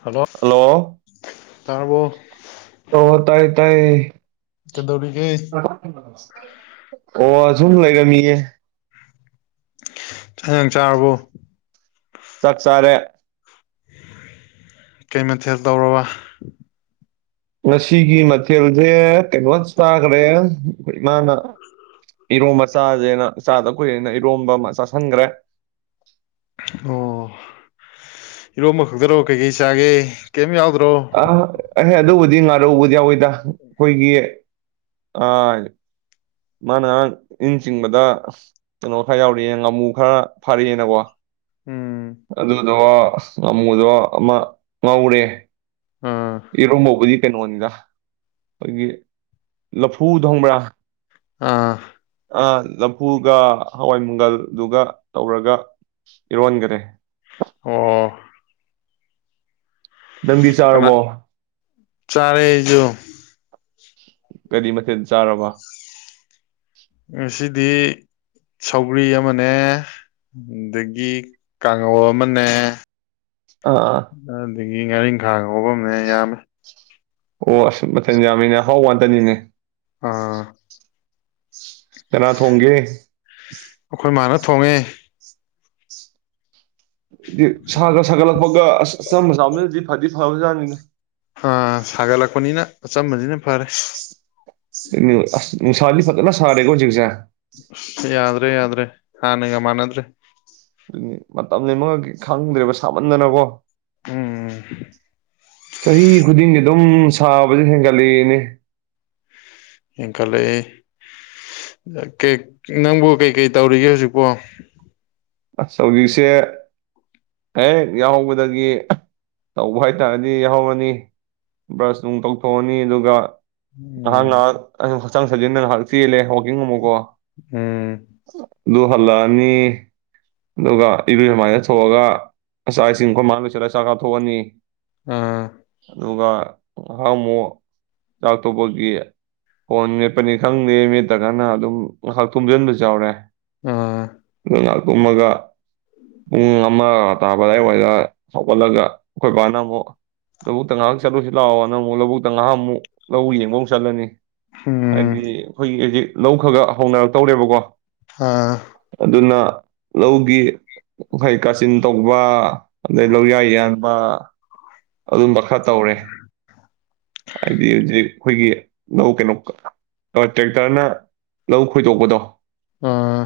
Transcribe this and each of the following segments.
Hello hello ꯇꯥꯔꯕꯣ ꯑꯣ ꯇꯥꯌꯦ ꯇꯥꯌꯦ ꯀꯩꯗꯧꯔꯤꯒꯦ [inaudible] ꯑꯣ ꯑꯁꯨꯝ ꯂꯩꯔꯝꯃꯤꯌꯦ ꯆꯥꯛ ꯟꯖꯡ ꯆꯥꯔꯕꯣ ꯆꯛꯆꯥꯔꯦ ꯀꯩ ꯃꯊꯦꯜ ꯇꯧꯔꯕ ꯉꯁꯤꯒꯤ ꯃꯊꯦꯜꯁꯦ ꯀꯩꯅꯣ ꯆꯥꯒꯥꯔꯦ ꯑꯩꯈꯣꯏ ꯏꯃꯅ ꯏꯔꯣꯝ ꯆꯥꯖꯦꯅ ꯆꯥꯗ ꯀꯨꯏꯔꯦꯅ ꯏꯔꯣꯝꯕ ꯑꯃ ꯆꯥꯥꯁꯟꯒ꯭ꯔꯦ ꯑꯣ ꯏꯔꯣꯝꯕ ꯈꯛꯇꯔꯣ ꯀꯩꯀꯩ ꯆꯥꯒꯦ ꯀꯩꯌꯦꯝ ꯌꯥꯎꯗ ꯑ ꯑꯗꯨꯕꯨꯗꯤ ꯉꯥꯔꯧꯕꯨꯗꯤ ꯌꯥꯎꯋꯤꯗ ꯑꯩꯈꯣꯏꯒꯤ ꯑ ꯃꯥꯅ ꯏꯟ ꯆꯤꯡꯕꯗ ꯀꯩꯅꯣ ꯈꯔ ꯌꯥꯎꯔꯛꯑꯦ ꯉꯥꯃꯨ ꯈꯔ ꯐꯥꯔꯛꯑꯦꯅꯀꯣ ꯎꯝ ꯑꯗꯨ ꯑꯁ ꯉꯃꯨꯗ ꯑꯃ ꯉꯧꯔꯦ ꯑꯥ ꯏꯔꯣꯝꯕꯥꯕꯨꯗꯤ ꯀꯩꯅꯣꯅꯤꯗ ꯑꯩꯈꯣꯏꯒꯤ ꯂꯐꯨꯗꯣ ꯈꯪꯕ꯭ꯔꯥ ꯑꯥ ꯑ ꯂꯐꯨꯒ ꯍꯋꯥꯏ ꯃꯪꯒꯜꯗꯨꯒ ꯇꯧꯔꯒ ꯏꯔꯣꯟꯒꯥꯔꯦ ꯑꯣ ꯅꯪꯗꯤ ꯀꯅꯥ ꯆꯥꯔꯕꯣ ꯆꯔꯦ ꯑꯩꯖꯨ ꯀꯔꯤ ꯃꯊꯦꯜ ꯆꯥꯔꯕ ꯉꯁꯤ ꯗꯤ ꯁꯧꯒ꯭ꯔꯤ ꯑꯃꯅꯦ ꯑꯗꯒꯤ ꯀꯥꯡꯉꯧ ꯑꯃꯅꯦ ꯑꯥ ꯑꯗꯒꯤ ꯉꯥꯔꯤꯡꯈꯥ ꯉꯧꯕ ꯑꯃꯅꯦ ꯌꯥꯝꯃꯦ ꯑꯣ ꯑꯁ ꯃꯊꯦꯟ ꯌꯥꯝꯃꯤꯅꯦ ꯑꯍꯥꯎꯕ ꯉꯥꯛꯇꯅꯤꯅꯦ ꯑꯥ ꯀꯅꯥ ꯊꯣꯡꯒꯦ ꯊꯣꯡꯏ ꯁꯥꯒ ꯁꯥꯒꯠꯂꯛꯄꯒ ꯑꯁ ꯑꯆꯝꯕ ꯆꯥꯕꯅꯗꯤ ꯐꯗꯤ ꯐꯕꯖꯥꯠꯅꯤꯅꯦ ꯑ ꯁꯥꯒꯠꯂꯛ ꯄꯅꯤꯅ ꯑꯆꯝꯕꯁꯤꯅ ꯐꯔꯦ ꯁꯤꯅꯤꯕ ꯑꯦ ꯅꯨꯡꯁꯥ ꯗꯤ ꯐꯖꯅ ꯁꯥꯔꯦꯀꯣ ꯍꯧꯖꯤꯛꯁꯦ ꯌꯥꯗ꯭ꯔꯦ ꯌꯥꯗ꯭ꯔꯦ ꯌꯥꯗ꯭ꯔꯦ ꯍꯟꯅꯒ ꯃꯥꯟꯅꯗ꯭ꯔꯦ ꯑꯗꯨꯅꯦ ꯃꯇꯝ ꯂꯦꯟꯐꯝꯒ ꯈꯪꯗ꯭ꯔꯦ ꯁꯥꯃꯟꯗꯅꯀꯣ ꯎꯝ ꯆꯍꯤ ꯈꯨꯗꯤꯡꯒꯤ ꯑꯗꯨꯝ ꯁꯥꯕꯁꯦ ꯍꯦꯟꯒꯠꯂꯛꯏꯅꯦ ꯍꯦꯟꯈꯠꯂꯛꯏ ꯅꯪꯕꯨ ꯀꯩꯀꯩ ꯇꯧꯔꯤꯒꯦ ꯍꯧꯖꯤꯛꯄꯣ ꯑꯁ ꯍꯧꯖꯤꯛꯁꯦ ꯍꯦꯛ ꯌꯥꯍꯧꯕꯗꯒꯤ ꯇꯧꯕ ꯍꯥꯏ ꯇꯥꯔꯗꯤ ꯌꯥꯍꯧꯔꯅꯤ ꯕ꯭ꯔꯁ ꯅꯨꯡ ꯇꯧꯊꯣꯛꯑꯅꯤ ꯑꯗꯨꯒ ꯉꯥꯏꯍꯥꯛ ꯎꯝ ꯉꯥꯏꯍꯥꯛ ꯍꯛꯆꯥꯡ ꯁꯥꯖꯦꯟꯗꯅ ꯉꯥꯏꯍꯥꯛ ꯆꯦꯜꯂꯦ ꯌꯦꯉꯝ ꯃꯨꯀꯣ ꯎꯝ ꯑꯗꯨ ꯍꯜꯂꯛꯑꯅꯤ ꯑꯗꯨꯒ ꯏꯔꯨꯖ ꯃꯥꯏꯊ ꯊꯣꯛꯑꯒ ꯆꯥꯛ ꯏꯁꯤꯡ ꯑꯩꯈꯣꯏ ꯃꯥ ꯂꯣꯏꯁꯜꯂ ꯆꯥꯛ ꯆꯥꯊꯣꯛꯑꯅꯤ ꯑꯥ ꯑꯗꯨꯒ ꯉꯥꯏꯍꯥꯛ ꯑꯃꯨꯛ ꯆꯥꯛ ꯊꯣꯛꯄꯒꯤ ꯐꯣꯟ ꯃꯦꯠꯄꯅꯤ ꯈꯪꯗꯦ ꯃꯦꯠꯇ꯭ꯔꯀꯅ ꯑꯗꯨꯝ ꯉꯥꯏꯍꯥꯛ ꯇꯨꯝꯁꯤꯟꯕꯁꯨ ꯌꯥꯎꯔꯦ ꯑꯥ [unintelligible] ꯇꯨꯝꯃꯒ ꯄꯨꯡ ꯑꯃ ꯇꯥꯕ ꯑꯗꯥꯏꯋꯥꯏꯗ ꯍꯧꯒꯠꯂꯒ ꯑꯩꯈꯣꯏ ꯕꯥꯅ ꯑꯃꯨꯛ ꯂꯧꯕꯨꯛꯇ ꯉꯥꯏꯍꯛ ꯆꯠꯂꯨꯁꯤ ꯂꯥꯛꯑꯣꯅ ꯑꯃꯨꯛ ꯂꯧꯕꯨꯛꯇ ꯉꯥꯏꯍꯥꯛ ꯑꯃꯨꯛ ꯂꯧ ꯌꯦꯡꯕ ꯑꯃꯨꯛ ꯆꯠꯂꯅꯤ ꯎꯝ ꯍꯥꯏꯗꯤ ꯑꯩꯈꯣꯏꯒꯤ ꯍꯧꯖꯤꯛ ꯂꯧ ꯈꯔꯒ ꯍꯧꯅꯔꯛꯇꯧꯔꯦꯕꯀꯣ ꯑꯥ ꯑꯗꯨꯅ ꯂꯧꯒꯤ ꯍꯥꯏ ꯀꯥꯆꯤꯟ ꯇꯧꯕ ꯑꯗꯩ ꯂꯧꯔꯤꯌꯥ ꯌꯥꯟꯕ ꯑꯗꯨꯝꯕ ꯈꯔ ꯇꯧꯔꯦ ꯍꯥꯏꯗꯤ ꯍꯧꯖꯤꯛ ꯑꯩꯈꯣꯏꯒꯤ ꯂꯧ ꯀꯩꯅꯣ ꯇ꯭ꯔꯦꯛꯇꯔꯅ ꯂꯧ ꯈꯣꯏꯗꯣꯛꯄꯗꯣ ꯑꯥ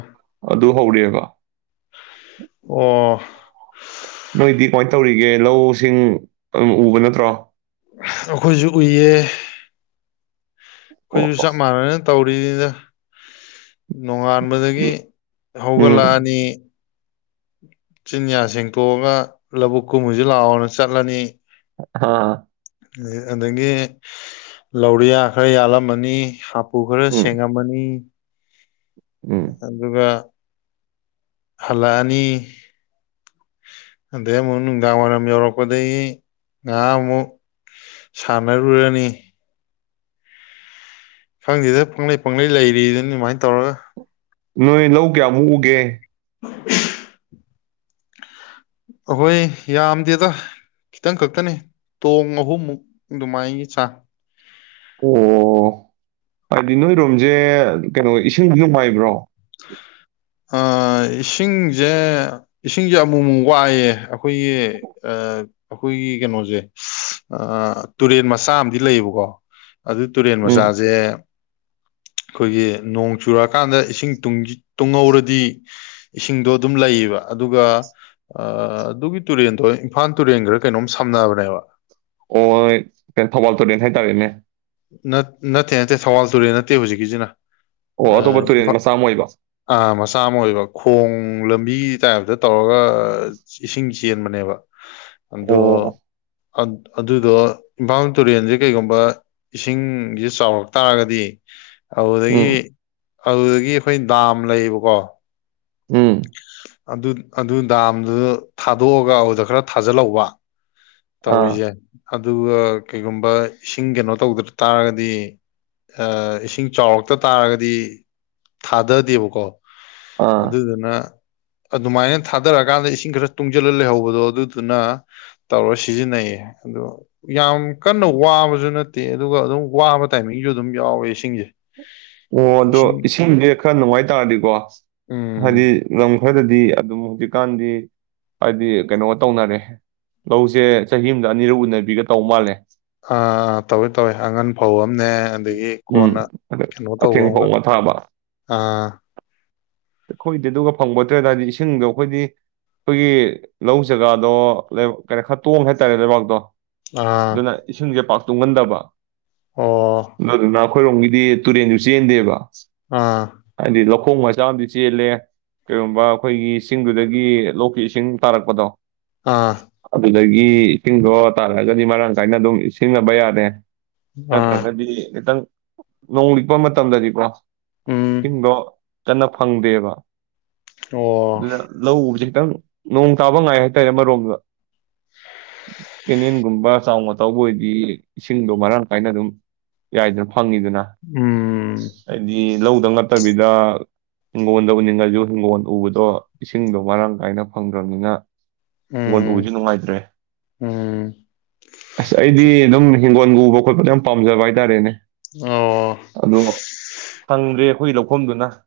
ꯑꯗꯨ ꯍꯧꯔꯦꯕ ꯑꯣ ꯅꯣꯏꯗꯤ ꯀꯃꯥꯏꯅ ꯇꯧꯔꯤꯒꯦ ꯂꯧꯁꯤꯡ ꯑꯗꯨ ꯎꯕ ꯅꯠꯇ꯭ꯔꯣ ꯑꯩꯈꯣꯏꯁꯨ ꯎꯏꯌꯦ ꯑꯣ ꯑꯩꯈꯣꯏꯁꯨ ꯑꯣ ꯆꯞ ꯃꯥꯟꯅꯅ ꯇꯧ ꯀꯨꯏꯔꯦꯗ ꯅꯣꯡꯉꯥꯟꯕꯗꯒꯤ ꯎꯝ ꯍꯧꯒꯠꯂꯛꯑꯅꯤ ꯆꯤꯟꯌꯥ ꯁꯦꯡꯇꯣꯛꯑꯒ ꯂꯧꯕꯨꯛ ꯀꯨꯝꯃꯨꯁꯤ ꯂꯥꯛꯑ‌ꯣꯅ ꯆꯠꯂꯅꯤ ꯍꯥ ꯑꯗꯒꯤ ꯂꯧꯔꯤꯌꯥ ꯈꯔ ꯌꯥꯜꯂꯝꯃꯅꯤ ꯍꯥꯞ ꯄꯨ ꯈꯔ ꯎꯝ ꯁꯦꯡꯉꯝꯃꯅꯤ ꯎꯝ ꯑꯗꯨꯒ ꯍꯜꯂꯛꯑꯅꯤ ꯑꯗꯩ ꯑꯃꯨꯛ ꯅꯨꯡꯗꯥꯡꯋꯥꯏꯔꯝ ꯌꯧꯔꯛꯄꯗꯒꯤ ꯉꯥꯏꯍꯥꯛ ꯑꯃꯨꯛ ꯁꯥꯟꯅꯔꯨꯔꯅꯤ ꯈꯪꯗꯦꯗ ꯄꯪꯂꯩ ꯄꯪꯂꯩ ꯂꯩꯔꯤꯗꯨꯅꯤ ꯑꯗꯨꯃꯥꯏꯅ ꯇꯧꯔꯒ ꯅꯣꯏ ꯂꯧ ꯀꯌꯥꯃꯨꯛ ꯎꯒꯦ [inaudible] ꯑꯩꯈꯣꯏ ꯌꯥꯝꯗꯦꯗ ꯈꯤꯇꯪ ꯈꯛꯇꯅꯤ ꯇꯣꯡ ꯑꯍꯨꯝꯃꯨꯛ ꯑꯗꯨꯃꯥꯏꯒꯤ ꯆꯥꯡ ꯑꯣ ꯍꯥꯏꯗꯤ ꯅꯣꯏꯔꯣꯝꯁꯦ ꯀꯩꯅꯣ ꯏꯁꯤꯡꯁꯨ ꯅꯨꯡꯉꯥꯏꯕ꯭ꯔꯣ ꯏꯁꯤꯡꯁꯦ ꯏꯁꯤꯡꯁꯦ ꯑꯃꯨꯛ ꯑꯃꯨꯛ ꯋꯥꯏꯑꯦ ꯑꯩꯈꯣꯏꯒꯤ ꯑꯩꯈꯣꯏꯒꯤ ꯀꯩꯅꯣꯁꯦ ꯇꯨꯔꯦꯟ ꯃꯆꯥ ꯑꯃꯗꯤ ꯂꯩꯌꯦꯕꯀꯣ ꯑꯗꯨ ꯇꯨꯔꯦꯟ ꯎꯝ ꯃꯆꯥꯁꯦ ꯑꯩꯈꯣꯏꯒꯤ ꯅꯣꯡ ꯆꯨꯔꯛꯑꯀꯥꯟꯗ ꯏꯁꯤꯡ ꯨꯡ ꯇꯨꯡꯍꯧꯔꯗꯤ ꯏꯁꯤꯡꯗꯣ ꯑꯗꯨꯝ ꯂꯩꯌꯦꯕ ꯑꯗꯨꯒ ꯑ ꯑꯗꯨꯒꯤ ꯇꯨꯔꯦꯜꯗꯣ ꯏꯝꯐꯥꯜ ꯇꯨꯔꯦꯟ ꯈꯔ ꯀꯩꯅꯣꯝ ꯁꯝꯅꯕꯅꯦꯕ ꯑꯣ ꯀ ꯊꯧꯕꯥꯜ ꯇꯨꯔꯦꯟ ꯍꯥꯏꯇꯥꯔꯦꯅꯦ ꯅꯠꯇꯦ ꯅꯠꯇꯦ ꯊꯧꯕꯥꯜ ꯇꯨꯔꯦꯜ ꯅꯠꯇꯦ ꯍꯧꯖꯤꯛꯀꯤꯁꯤꯅ ꯏꯐ ꯑ ꯃꯆꯥ ꯑꯃ ꯑꯣꯏꯕ ꯈꯣꯡ ꯂꯝꯕꯤ ꯇꯥꯏꯕꯗ ꯇꯧꯔꯒ ꯏꯁꯤꯡꯁꯤ ꯆꯦꯟꯕꯅꯦꯕ ꯑꯗꯣ ꯑꯗꯨꯗꯣ ꯏꯝꯐꯥꯜ ꯇꯨꯔꯦꯟꯁꯦ ꯀꯩꯒꯨꯝꯕ ꯏꯁꯤꯡꯁꯦ ꯆꯥꯎꯔꯛ ꯇꯥꯔꯒꯗꯤ ꯑꯗꯨꯗꯒꯤ ꯑꯗꯨꯗꯒꯤ ꯑꯩꯈꯣꯏ ꯗꯥꯝ ꯂꯩꯌꯦꯕꯀꯣ ꯎꯝ ꯑꯗꯨ ꯑꯗꯨ ꯗꯥꯝꯗꯨꯗ ꯊꯥꯗꯣꯛꯑꯒ ꯑꯗꯨꯗ ꯈꯔ ꯊꯥꯖꯤꯜꯍꯧꯕ ꯇꯧꯔꯤꯁꯦ ꯑꯗꯨꯒ ꯀꯩꯒꯨꯝꯕ ꯏꯁꯤꯡ ꯀꯩꯅꯣ ꯇꯧꯗ ꯇꯥꯔꯒꯗꯤ ꯏꯁꯤꯡ ꯆꯥꯎꯔꯛꯇ ꯇꯥꯔꯒꯗꯤ ꯊꯥꯗꯗꯦꯕꯀꯣ ꯑꯗꯨꯗꯅ ꯑꯗꯨꯃꯥꯏꯅ ꯊꯥꯗꯔꯛꯀꯥꯟꯗ ꯏꯁꯤꯡ ꯈꯔ ꯇꯨꯡꯁꯤꯜꯂ ꯂꯩꯍꯧꯕꯗꯣ ꯑꯗꯨꯗꯨꯅ ꯇꯧꯔ ꯁꯤꯖꯤꯟꯅꯩꯌꯦ ꯑꯗꯣ ꯌꯥꯝ ꯀꯟꯅ ꯋꯥꯕꯁꯨ ꯅꯠꯇꯦ ꯑꯗꯨꯒ ꯑꯗꯨꯝ ꯋꯥꯕ ꯇꯥꯏꯃꯤꯡꯁꯨ ꯑꯗꯨꯝ ꯌꯥꯎꯋꯦ ꯏꯁꯤꯡꯁꯦ ꯑꯣ ꯑꯗꯣ ꯏꯁꯤꯡ ꯏꯁꯤꯡꯁꯦ ꯈꯔ ꯅꯨꯡꯉꯥꯏ ꯇꯥꯔꯗꯤꯀꯣ ꯍꯥꯏꯗꯤ ꯎꯝ ꯂꯝ ꯈꯔꯗꯗꯤ ꯑꯗꯨꯝ ꯍꯧꯖꯤꯛꯀꯥꯟꯗꯤ ꯍꯥꯏꯗꯤ ꯀꯩꯅꯣꯒ ꯇꯧꯅꯔꯦ ꯂꯧꯁꯦ ꯆꯍꯤ ꯑꯃꯗ ꯑꯅꯤꯔꯛ ꯎꯅꯕꯤꯒ ꯇꯧ ꯃꯥꯜꯂꯦ ꯑꯥ ꯑ ꯇꯧꯋꯦ ꯇꯧꯋ ꯑꯉꯟ ꯐꯧ ꯑꯅꯦ ꯑꯗꯒꯤ ꯎꯝ, ꯀꯣꯟꯅ ꯑꯗ ꯀꯩꯅꯣ ꯇꯧꯕ ꯑꯊꯦꯡ ꯑꯃꯒ ꯐꯧ ꯊꯥꯕ. ꯑ ꯑꯩꯈꯣꯏꯗꯤ ꯑꯗꯨꯒ ꯐꯪꯕꯣꯠꯇ꯭ꯔꯦꯗ ꯍꯥꯏꯗꯤ ꯏꯁꯤꯡꯗꯣ ꯑꯩꯈꯣꯏꯗꯤ ꯑꯩꯈꯣꯏꯒꯤ ꯂꯧ ꯖꯒꯥꯗꯣ ꯀꯩꯅꯣ ꯈꯔ ꯇꯣꯡꯉꯦ ꯍꯥꯏꯇꯥꯔꯦ ꯂꯩꯕꯥꯛꯇꯣ ꯑꯥ ꯑꯗꯨꯅ ꯏꯁꯤꯡꯁꯦ ꯄꯥꯛ ꯇꯨꯡꯒꯟꯗꯕ ꯑꯣ ꯑꯗꯨꯗꯨꯅ ꯑꯩꯈꯣꯏꯔꯣꯝꯒꯤꯗꯤ ꯇꯨꯔꯦꯟꯁꯨ ꯆꯦꯟꯗꯦꯕ ꯑꯥ ꯍꯥꯏꯗꯤ ꯂꯧꯈꯣꯡ ꯃꯆꯥꯝꯗꯤ ꯆꯦꯜꯂꯦ ꯀꯩꯒꯨꯝꯕ ꯑꯩꯈꯣꯏꯒꯤ ꯏꯁꯤꯡꯗꯨꯗꯒꯤ ꯂꯣꯛꯀꯤ ꯏꯁꯤꯡ ꯇꯥꯔꯛꯄꯗꯣ ꯑꯥ ꯑꯗꯒꯤ ꯏꯇꯤꯡꯗꯣ ꯇꯥꯔꯛꯑꯒꯗꯤ ꯃꯔꯥꯡ ꯀꯥꯏꯅ ꯑꯗꯨꯝ ꯁꯤꯖꯤꯟꯅꯕ ꯌꯥꯔꯦ ꯑꯥ ꯅꯠꯇ꯭ꯔꯒꯗꯤ ꯈꯤꯇꯪ ꯅꯣꯡ ꯂꯤꯛꯄ ꯃꯇꯝꯗꯗꯤꯀꯣ ꯎꯝ ꯏꯁꯤꯡꯗꯣ ꯀꯟꯅ ꯐꯪꯗꯦꯕ ꯑꯣ ꯂꯧ ꯎꯕ ꯈꯤꯇꯪ ꯅꯣꯡ ꯇꯥꯕ ꯉꯥꯏ ꯍꯥꯏꯇꯥꯔꯦ ꯑꯃꯔꯣꯝꯗ ꯀꯦꯅꯦꯟꯒꯨꯝꯕ ꯆꯥꯎꯅ ꯇꯧꯕ ꯑꯣꯏꯗꯤ ꯏꯁꯤꯡꯗꯣ ꯃꯔꯥꯡ ꯀꯥꯏꯅ ꯑꯗꯨꯝ ꯌꯥꯏꯗ ꯐꯪꯉꯤꯗꯅ ꯎꯝ ꯍꯥꯏꯗꯤ ꯂꯧꯗꯪ ꯅꯠꯇꯕꯤꯗ ꯍꯤꯡꯒꯣꯜꯗ ꯎꯅꯤꯡꯉꯁꯨ ꯍꯤꯡꯒꯣꯜ ꯎꯕꯗꯣ ꯏꯁꯤꯡꯗꯣ ꯃꯔꯥꯡ ꯀꯥꯏꯅ ꯐꯪꯗ꯭ꯔꯕꯅꯤꯅ ꯎꯕꯁꯨ ꯎꯝ ꯅꯨꯡꯉꯥꯏꯇ꯭ꯔꯦ ꯎꯝ ꯑꯁ ꯑꯩꯗꯤ ꯑꯗꯨꯝ ꯍꯤꯡꯒꯣꯜ ꯎꯕ ꯈꯣꯠꯄꯗꯣ ꯌꯥꯝ ꯄꯥꯝꯖꯕ ꯍꯥꯏꯗꯤ ꯇꯔꯦꯅꯦ ꯑꯣ ꯐꯪꯗ꯭ꯔꯦ ꯑꯩꯈꯣꯏꯒꯤ ꯂꯧꯐꯝꯗꯨꯅ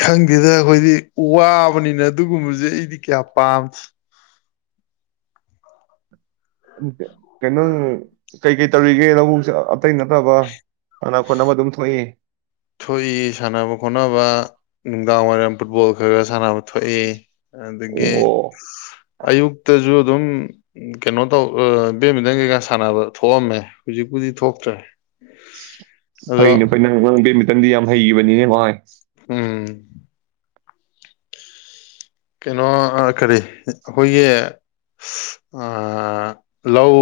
ꯈꯪꯗꯦꯗ ꯑꯩꯈꯣꯏꯗꯤ ꯋꯥꯕꯅꯤꯅ ꯑꯗꯨꯒꯨꯝꯕꯁꯦ ꯑꯩꯗꯤ ꯀꯌꯥ ꯄꯥꯝꯗꯦ ꯀꯩꯅꯣ ꯀꯩꯀꯩ ꯇꯧꯔꯤꯒꯦ ꯅꯕꯨ ꯑꯇꯩ ꯅꯠꯇꯕ ꯁꯥꯟꯅ ꯈꯣꯠꯅꯕ ꯑꯗꯨꯝ ꯊꯣꯛꯏ ꯊꯣꯛꯏ ꯁꯥꯟꯅꯕ ꯈꯣꯠꯅꯕ ꯅꯨꯡꯗꯥꯡ ꯋꯥꯏꯔꯝ ꯐꯨꯠꯕꯣꯜ ꯈꯔ ꯈꯔ ꯁꯥꯟꯅꯕ ꯊꯣꯛꯏ ꯑꯗꯒꯤ ꯑꯣ ꯑꯌꯨꯛꯇꯁꯨ ꯑꯗꯨꯝ ꯀꯩꯅꯣ ꯇꯧ ꯕꯦꯠꯃꯤꯟꯇꯟ ꯀꯩꯀꯥ ꯁꯥꯟꯅꯕ ꯊꯣꯛꯑꯝꯃꯦ ꯍꯧꯖꯤꯛꯄꯨꯗꯤ ꯊꯣꯛꯇ꯭ꯔꯦ ꯐꯩꯅ ꯐ ꯑꯗꯣ ꯅꯪ ꯅꯪꯗꯤ ꯌꯥꯝ ꯍꯩꯈꯤꯕꯅꯤꯅꯦ ꯚꯥꯏ ꯎꯝ ꯀꯩꯅꯣ ꯀꯔꯤ ꯑꯩꯈꯣꯏꯒꯤ ꯂꯧ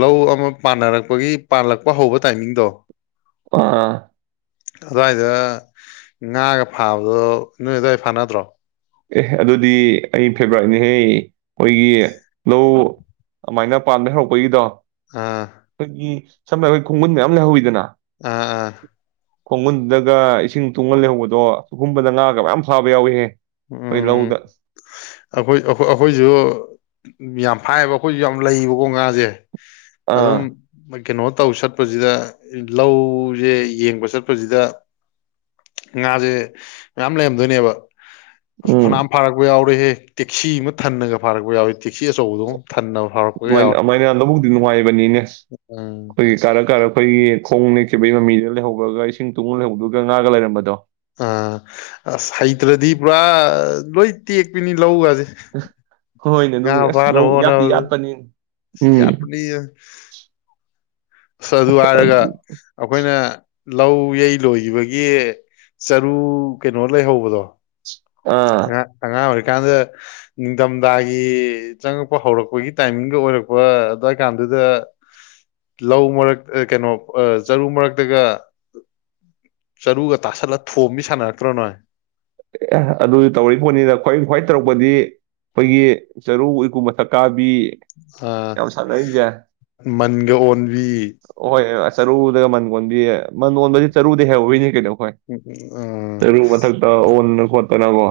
ꯂꯧ ꯑꯃ ꯄꯥꯟꯅꯔꯛꯄꯒꯤ ꯄꯥꯟꯜꯂꯛꯄ ꯍꯧꯕ ꯇꯥꯏꯃꯤꯡꯗꯣ ꯑꯥ ꯑꯗꯨꯋꯥꯏꯗ ꯉꯥꯒ ꯐꯥꯕꯗꯣ ꯅꯣꯏ ꯑꯗꯨꯋꯥꯏ ꯐꯥꯅꯗ꯭ꯔꯣ ꯑꯦ ꯑꯗꯨꯗꯤ ꯑꯩ ꯐꯦꯕꯔꯥꯏꯠꯅꯤꯍꯦ ꯑꯩꯈꯣꯏꯒꯤ ꯂꯧ ꯑꯃꯥꯏꯅ ꯄꯥꯟ ꯂꯩꯍꯧꯕꯒꯤꯗꯣ ꯑꯥ ꯐꯒꯤ ꯁꯝꯅ ꯑꯩ ꯈꯨꯡꯃꯨꯟ ꯃꯌꯥꯝ ꯂꯩꯍꯧꯤꯗꯅ ꯑ ꯑ ꯈꯣꯡꯒꯨꯟꯗꯒ ꯏꯁꯤꯡ ꯇꯨꯡꯍꯜ ꯂꯩꯍꯧꯕꯗꯣ ꯆꯒꯨꯝꯕꯗ ꯉꯥꯒ ꯃꯌꯥꯝ ꯐꯥꯕ ꯌꯥꯎꯏꯍꯦ ꯎꯝ ꯑꯩꯈꯣꯏ ꯑꯩꯈꯣꯏꯁꯨ ꯌꯥꯝ ꯍꯥꯏꯕ ꯑꯩꯈꯣꯏꯁꯨ ꯌꯥꯝ ꯂꯩꯕꯀꯣ ꯉꯥꯁꯦ ꯑꯥ ꯑꯗꯨꯝ ꯀꯩꯅꯣ ꯇꯧ ꯆꯠꯄꯁꯤꯗ ꯂꯧꯁꯦ ꯌꯦꯡꯕ ꯆꯠꯄꯁꯤꯗ ꯉꯥꯁꯦ ꯃꯌꯥꯝ ꯂꯩꯔꯝꯗꯣꯏꯅꯦꯕ ꯎꯝ ꯐꯅꯥꯝ ꯐꯥꯔꯛ ꯌꯥꯎ ꯑꯩꯈꯣꯢꯗꯤ ꯇꯦꯛꯁꯤ ꯑꯃ ꯊꯟꯅꯒ ꯐꯥꯔꯛꯄ ꯌꯥꯎꯋꯦ ꯇꯦꯛꯁꯤ ꯑꯆꯧꯕꯗꯣ ꯐꯟꯅ ꯐꯥꯎꯔꯛꯄ ꯌꯥꯎꯋꯦ ꯑꯗꯨꯃꯥꯏꯅ [inaudible] ꯎꯝ ꯑꯩꯈꯣꯏꯒꯤ ꯀꯥꯔ ꯀꯥꯔ ꯑꯩꯈꯣꯏꯒꯤ ꯈꯣꯡ ꯁꯤꯕꯩ ꯃꯃꯤꯗ ꯂꯩꯍꯧꯧꯕꯒ ꯏꯁꯤꯡ ꯇꯨꯡꯨ ꯂꯩꯍꯧꯗꯒ ꯉꯥꯒ ꯂꯩꯔꯝꯕꯗꯣ ꯑꯥ ꯑꯁ ꯍꯩꯇ꯭ꯔꯗꯤ ꯄꯨꯔꯥ ꯂꯣꯏ ꯇꯦꯛꯄꯤꯅꯤ ꯂꯧꯒꯁꯤ ꯍꯣꯏꯅꯦ ꯑꯗꯨꯒꯤ ꯑꯁ ꯂꯧ ꯌꯥꯇꯤ ꯍꯣꯠꯅꯕꯗ ꯌꯥꯠꯄꯅꯤ ꯎꯝ ꯌꯥꯠꯄꯅꯤ ꯑ ꯑꯗꯨ ꯍꯥꯏꯔꯒ ꯑꯩꯈꯣꯏꯅ ꯂꯧ ꯌꯩ ꯂꯣꯏꯈꯤꯕꯒꯤ ꯆꯔꯨ ꯀꯩꯅꯣ ꯂꯩꯍꯧꯕꯗꯣ ꯑꯥ ꯑ ꯑꯉꯥꯡ ꯑꯣꯏ ꯀꯀꯥꯟꯗ ꯅꯤꯡꯊꯝꯊꯥꯒꯤ ꯆꯪꯉꯛꯄ ꯍꯧꯔꯛꯄꯒꯤ ꯇꯥꯏꯃꯤꯡꯒ ꯑꯣꯏꯔꯛꯄ ꯑꯗꯨꯋꯥꯏ ꯀꯥꯟꯗꯨꯗ ꯂꯧ ꯃꯔ ꯀꯩꯅꯣ ꯆꯔꯨ ꯃꯔꯛꯇꯒ ꯆꯔꯨꯒ ꯇꯥꯁꯜꯂ ꯊꯣꯝꯕꯤ ꯁꯥꯟꯅꯔꯛꯇ꯭ꯔꯣ ꯅꯣꯏ ꯑꯗꯨ ꯇꯧ ꯄꯣꯠꯅꯤꯅ ꯈ꯭ꯋꯥꯏ ꯈ꯭ꯋꯥꯏ ꯇꯧꯔꯛꯄꯗꯤ ꯑꯩꯈꯣꯏꯒꯤ ꯆꯔꯨ ꯏꯀꯨ ꯃꯊꯛꯀꯥ ꯑꯥ ꯃꯟꯒ ꯑꯣꯟꯕꯤ ꯍꯣꯏ ꯆꯔꯨꯗꯒ ꯃꯟ ꯀꯣꯟꯕꯤꯌꯦ ꯃꯟ ꯀꯣꯟꯕꯁꯤ ꯆꯔꯨꯗ ꯍꯩꯍꯧꯔꯤꯅꯤ ꯀꯩꯅꯣ ꯎꯝ ꯎꯝ ꯎꯝ ꯑꯣꯟꯅ ꯈꯣꯠꯇꯅꯀꯣ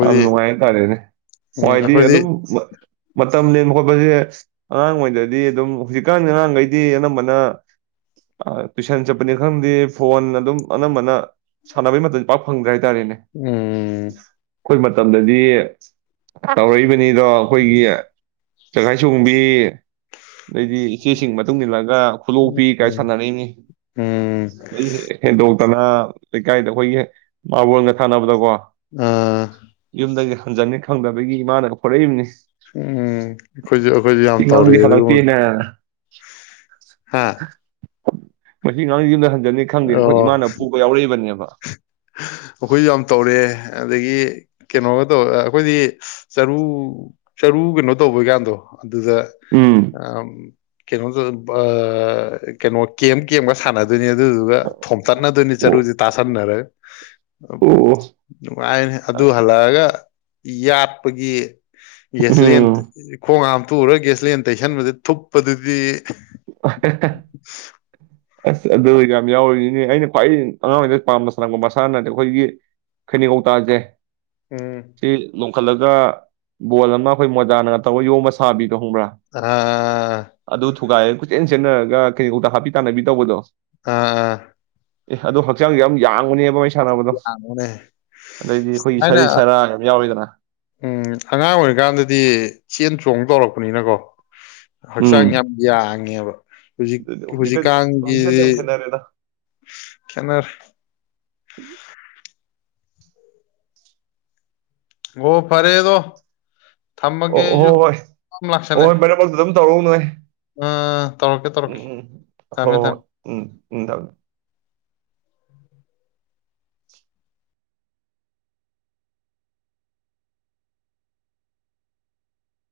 ꯌꯥꯝ ꯅꯨꯡꯉꯥꯏ ꯍꯥꯏꯇꯥꯔꯦꯅꯦ ꯎꯝ ꯍꯤꯢꯗꯤ ꯑꯩꯈꯣꯏꯗꯤ ꯑꯗꯨꯝ ꯃꯇꯝ ꯂꯦꯟꯕ ꯈꯣꯠꯄꯁꯦ ꯑꯉꯥꯡ ꯑꯣꯏꯩꯗꯩꯗꯤ ꯑꯗꯨꯝ ꯍꯧꯖꯤꯛꯀꯥꯟ ꯑꯉꯥꯡꯈꯩꯗꯤ ꯑꯅꯝꯕꯅ ꯇꯨꯏꯁꯟ ꯆꯠꯄꯅꯤ ꯈꯪꯗꯦ ꯐꯣꯟ ꯑꯗꯨꯝ ꯑꯅꯝꯕꯅ ꯁꯥꯟꯅꯕꯩ ꯃꯇꯝ ꯄꯤꯛ ꯐꯪꯗ꯭ꯔꯦ ꯇꯥꯔꯦꯅꯦ ꯎꯝ ꯑꯩꯈꯣꯏ ꯃꯇꯝꯗꯗꯤ ꯇꯧꯔꯛꯏꯕꯅꯤ ꯑꯅꯤꯗꯣ ꯑꯩꯈꯣꯏꯒꯤ ꯆꯖꯒꯥꯏ ꯁꯣꯝꯕꯤ ꯑꯗꯩꯗꯤ ꯏꯆꯦꯁꯤꯡꯒꯤ ꯃꯇꯨꯡ ꯏꯟꯅ ꯂ ꯈꯨꯂꯣꯛꯄꯤ ꯀꯥꯏ ꯎꯝ ꯁꯥꯟꯅꯔꯛꯅꯤ ꯎꯝ ꯍꯦꯟꯗꯣꯛ ꯇꯅꯥ ꯂꯩꯩ ꯀꯥꯏꯗ ꯍꯣꯏꯒꯤ ꯃꯥꯕꯣꯟꯒ ꯁꯥꯟꯅꯕꯗꯀꯣ ꯑꯥ ꯌꯨꯝꯗꯒ ꯐꯟꯖꯟꯅꯤ ꯈꯪꯗꯕꯒꯤ ꯏꯃꯥꯅ ꯍꯣꯔꯛꯏꯕꯅꯤ ꯎꯝ ꯑꯩꯈꯣꯏꯁꯨ ꯑꯩꯈꯣꯏꯁꯨ ꯌꯥꯝ ꯁꯤ ꯑꯉꯥꯡꯗꯤ ꯇꯧꯔꯛꯑꯦ ꯑꯗꯨꯒꯨꯝꯕ ꯍꯜꯂꯛꯇꯦꯅ ꯍꯥ ꯃꯁꯤ ꯑꯅꯥꯪꯁꯤ ꯌꯨꯝꯗ ꯈꯪꯗꯦ ꯑꯩꯈ ꯑꯣ ꯏꯥꯅ ꯐꯕ ꯌꯥꯎꯔꯛꯏꯕꯅꯦ [inaudible] ꯑꯩꯈꯣꯏ ꯌꯥꯝ ꯇꯧꯔꯑꯦ ꯑꯗꯒꯤ ꯀꯩꯅꯣꯕꯗꯣ ꯑꯩꯈꯣꯏꯗꯤ ꯆꯔꯨ ꯆꯔꯨ ꯀꯩꯅꯣ ꯇꯧꯕꯩꯀꯥꯟꯗꯣ ꯑꯗꯨꯗ ꯎꯝ ꯑ ꯀꯩꯅꯣ ꯀꯩꯅꯣ ꯀꯦꯝ ꯀꯦꯝꯒ ꯁꯥꯟꯅꯗꯣꯏꯅꯦ ꯑꯗꯨꯗꯨꯒ ꯊꯣꯝꯇꯠꯅꯗꯣꯏꯅꯤ ꯆꯔꯨ ꯑꯣ ꯔꯛ ꯑꯣ ꯅꯨꯪꯉꯥꯏꯍꯦ ꯑꯗꯨ ꯑꯁ ꯍꯜꯂꯛꯑꯒ ꯌꯥꯠꯄꯒꯤ ꯌꯦꯁꯂꯤ ꯎꯝ ꯈꯣꯉ ꯊꯨꯔꯒ ꯒ꯭ꯌꯥꯁꯂꯦꯟ ꯇꯩꯁꯟꯕꯗ ꯊꯨꯞꯄꯗꯨꯗꯤ ꯑꯍꯤ ꯑꯁ ꯑꯗꯨ ꯌꯥꯝ ꯌꯥꯎꯔꯤꯁꯤꯅꯦ ꯑꯩꯅ ꯈ꯭ꯋꯥꯏ ꯑꯉꯥꯡ ꯑꯣꯏꯉꯩ ꯄꯥꯝꯕ ꯁꯥꯟꯅꯄ ꯃꯁꯥꯅꯠꯇꯦ ꯑꯩꯈꯣꯏꯒꯤ ꯈꯩꯅꯒꯧꯇꯥꯁꯦ ꯎꯝ ꯄꯨꯈꯠꯂꯒ ꯕꯣꯜ ꯑꯃ ꯑꯩꯈꯣꯏ ꯃꯣꯖꯥꯅ ꯇꯧꯔꯒ ꯌꯣꯝꯕ ꯁꯥꯕꯤ ꯑꯥ ꯊꯨꯒꯥꯏꯔꯒ ꯈꯨꯠꯆꯦꯟ ꯁꯦꯟꯅꯔꯒ ꯀꯩꯒꯧꯇ ꯍꯥꯞꯄꯤ ꯇꯥꯟꯅꯕꯤ ꯇꯧꯕꯗꯣ ꯑꯥ ꯑꯥ ꯑꯦ ꯑꯗꯨ ꯍꯛꯆꯥꯡꯁꯦ ꯌꯥꯝ ꯌꯥꯡꯕꯅꯦꯕ ꯑꯩ ꯌꯥꯝꯅꯅꯦ ꯑꯩꯈꯣꯏꯒꯤ ꯁꯃꯥꯏꯅ ꯁꯔꯤꯠ ꯁꯔꯥ ꯌꯥꯝ ꯌꯥꯎꯋꯤꯗꯅ ꯎꯝ ꯑꯉꯥꯡ ꯑꯣꯏꯔꯤꯀꯥꯟꯗꯗꯤ ꯆꯦꯟ ꯆꯣꯡ ꯇꯧꯔꯛꯄꯅꯤꯅꯀꯣ ꯎꯝ ꯍꯛꯆꯥꯡ ꯌꯥꯝ ꯌꯥꯥꯡꯉꯦꯕ ꯍꯧꯖꯤꯛ ꯑꯗꯨꯗꯤ ꯍꯧꯖꯤꯛꯀꯗꯤ ꯍꯧꯖꯤꯛꯀꯗꯤ ꯌꯥꯝ ꯍꯧꯖꯤꯛꯀꯥꯟꯒꯤꯗꯤ ꯈꯦꯠꯅꯔꯦꯗ ꯈꯦꯅꯔꯦ ꯎꯝ ꯑꯣ ꯐꯔꯦꯗꯣ ꯑꯣ ꯑꯣ ꯍꯣꯏ ꯑꯣ ꯍꯣꯏ ꯃꯅꯦ ꯄ ꯇꯧꯔꯣ ꯅꯣꯏꯦ ꯑꯥ ꯇꯧꯔꯛꯀꯦ ꯇꯧꯔꯛꯀꯦ ꯎꯝ ꯍ ꯊꯝꯃꯦ ꯊꯝꯃꯦ ꯎꯝ ꯎꯗꯥ